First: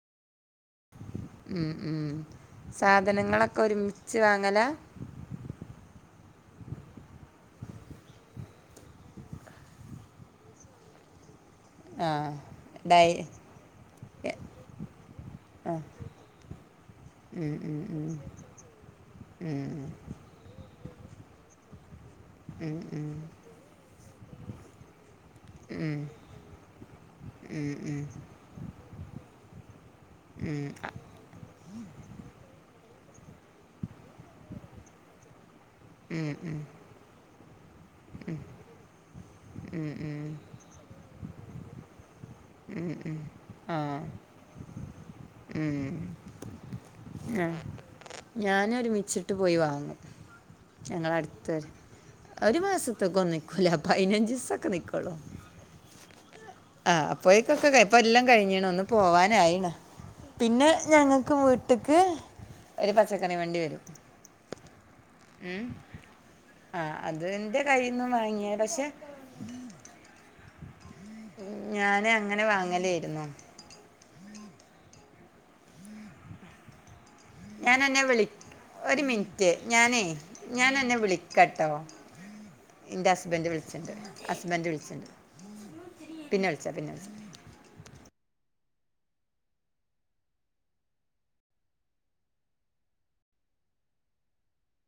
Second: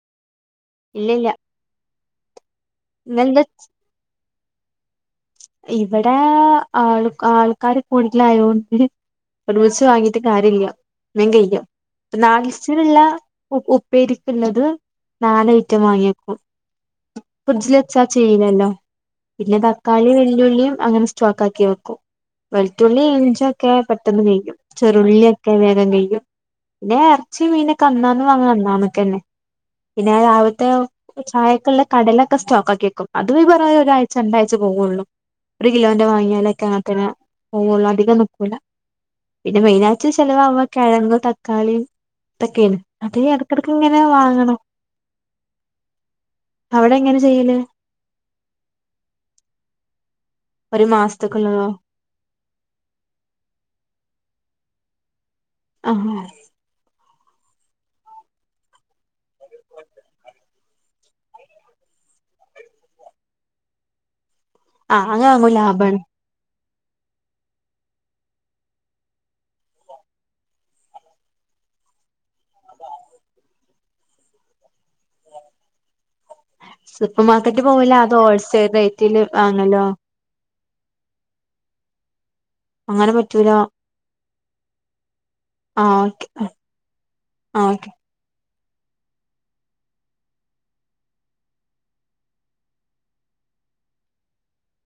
ഇല്ല ഇല്ല ഉം ഉം ഇന്നെന്താ സാധനങ്ങളൊക്കെ ഒരുമിച്ച് വാ ങ്ങല ഇവിടെ ആ ആൾക്കാര് കൂടുതലായോണ്ട് ഒരുമിച്ച് വാങ്ങീട്ട് കാര്യല്ല വേം കയ്യും ആ നാല് ദിവസത്തിനുള്ള ഡൈ എ- ഉപ്പേരിക്കുള്ളത് നാല് ഐറ്റം വാങ്ങി വെക്കും ഫ്രിഡ്ജിൽ വെച്ച ചീയ്യുലല്ലോ പിന്നെ തക്കാളി വ ഉള്ളിയും അങ്ങനെ സ്റ്റോക്ക് ആക്കി വെക്കും വെളുത്തുള്ളി ഇഞ്ചിയൊക്കെ പെട്ടെന്ന് കഴിയും ചെറിയുള്ളിയൊക്കെ വേഗം കഴിയും പിന്നെ ഇറച്ചി മീനൊക്കെ അന്നാന്ന് വാങ്ങ അന്നാന്ന്ക്കന്നെ പിന്നെ രാവിലത്തെ ചായക്കുള്ള കടലൊക്കെ സ്റ്റോക്ക് ആക്കി വെക്കും അത് ഈ പറഞ്ഞ മാതിരി ഒരാഴ്ച രണ്ടാഴ്ച പോകോള്ളു ഒരു കിലോന്റത് വാങ്ങിയാൽ ഒക്കെ അങ്ങനെതന്നെ പോകോള്ളു അതികം നിക്കൂല പിന്നെ മെയിൻ ഉം, ആയിട്ട് ഉം. ചെലവാക കിഴങ്ങ് ത ക്കാളി ഇതൊക്കെണ് അത് പിന്നെ ഇടക്കിടക്ക് ആ ഇങ്ങനെ വാങ്ങണം ഉം. അവിടെയെങ്ങനെ ആ ഞാൻ ഒരുമിച്ചിട്ട് പോയി വാങ്ങും ഒരു ഞങ്ങളെ അടുത്ത് മാസത്തേക്കുള്ളതോ ഒരു മാസത്തിക്കൊന്നും നിക്കൂല പതിനഞ്ച് ദിവസം ഒക്കെ നിക്കോള്ളു ആ അപ്പോയെക്കു ഒക്കെ കഴിയും ഇപ്പൊ എല്ലം കഴിഞ്‌ണ് ഒന്ന് പോവാനായിണ് പിന്നെ ഞങ്ങക്ക് ഇവടെ വീട്ടിൽക് ഒരു പച്ചക്കറി വണ്ടി വരും ആ അങ്ങനെ ആകുമ്പോ ഉം. ലാഭം ആണ് ആ അതിന്റെ കയ്യിന്നു വാങ്ങിയ പക്ഷെ ഞാൻ അങ്ങനെ വാങ്ങാലായിരുന്നു സൂപ്പർമാർകെറ്റിൽ ഞാൻ പോകാലോ എന്നെ അതോ വിളി ഹോൾസൈൽ ഒരു റേറ്റിൽ മിനിറ്റ് വാങ്ങാലോ ഞാനേ ഞാൻ അന്നേ വിളിക്കാട്ടോ അങ്ങനെ ഇന്റെ ഹസ്ബൻഡ് വിളിച്ചിണ്ട് ഹസ്ബൻഡ് വിളിച്ച്ണ്ട് ആ ഒകെ ആ ആ ഒകെ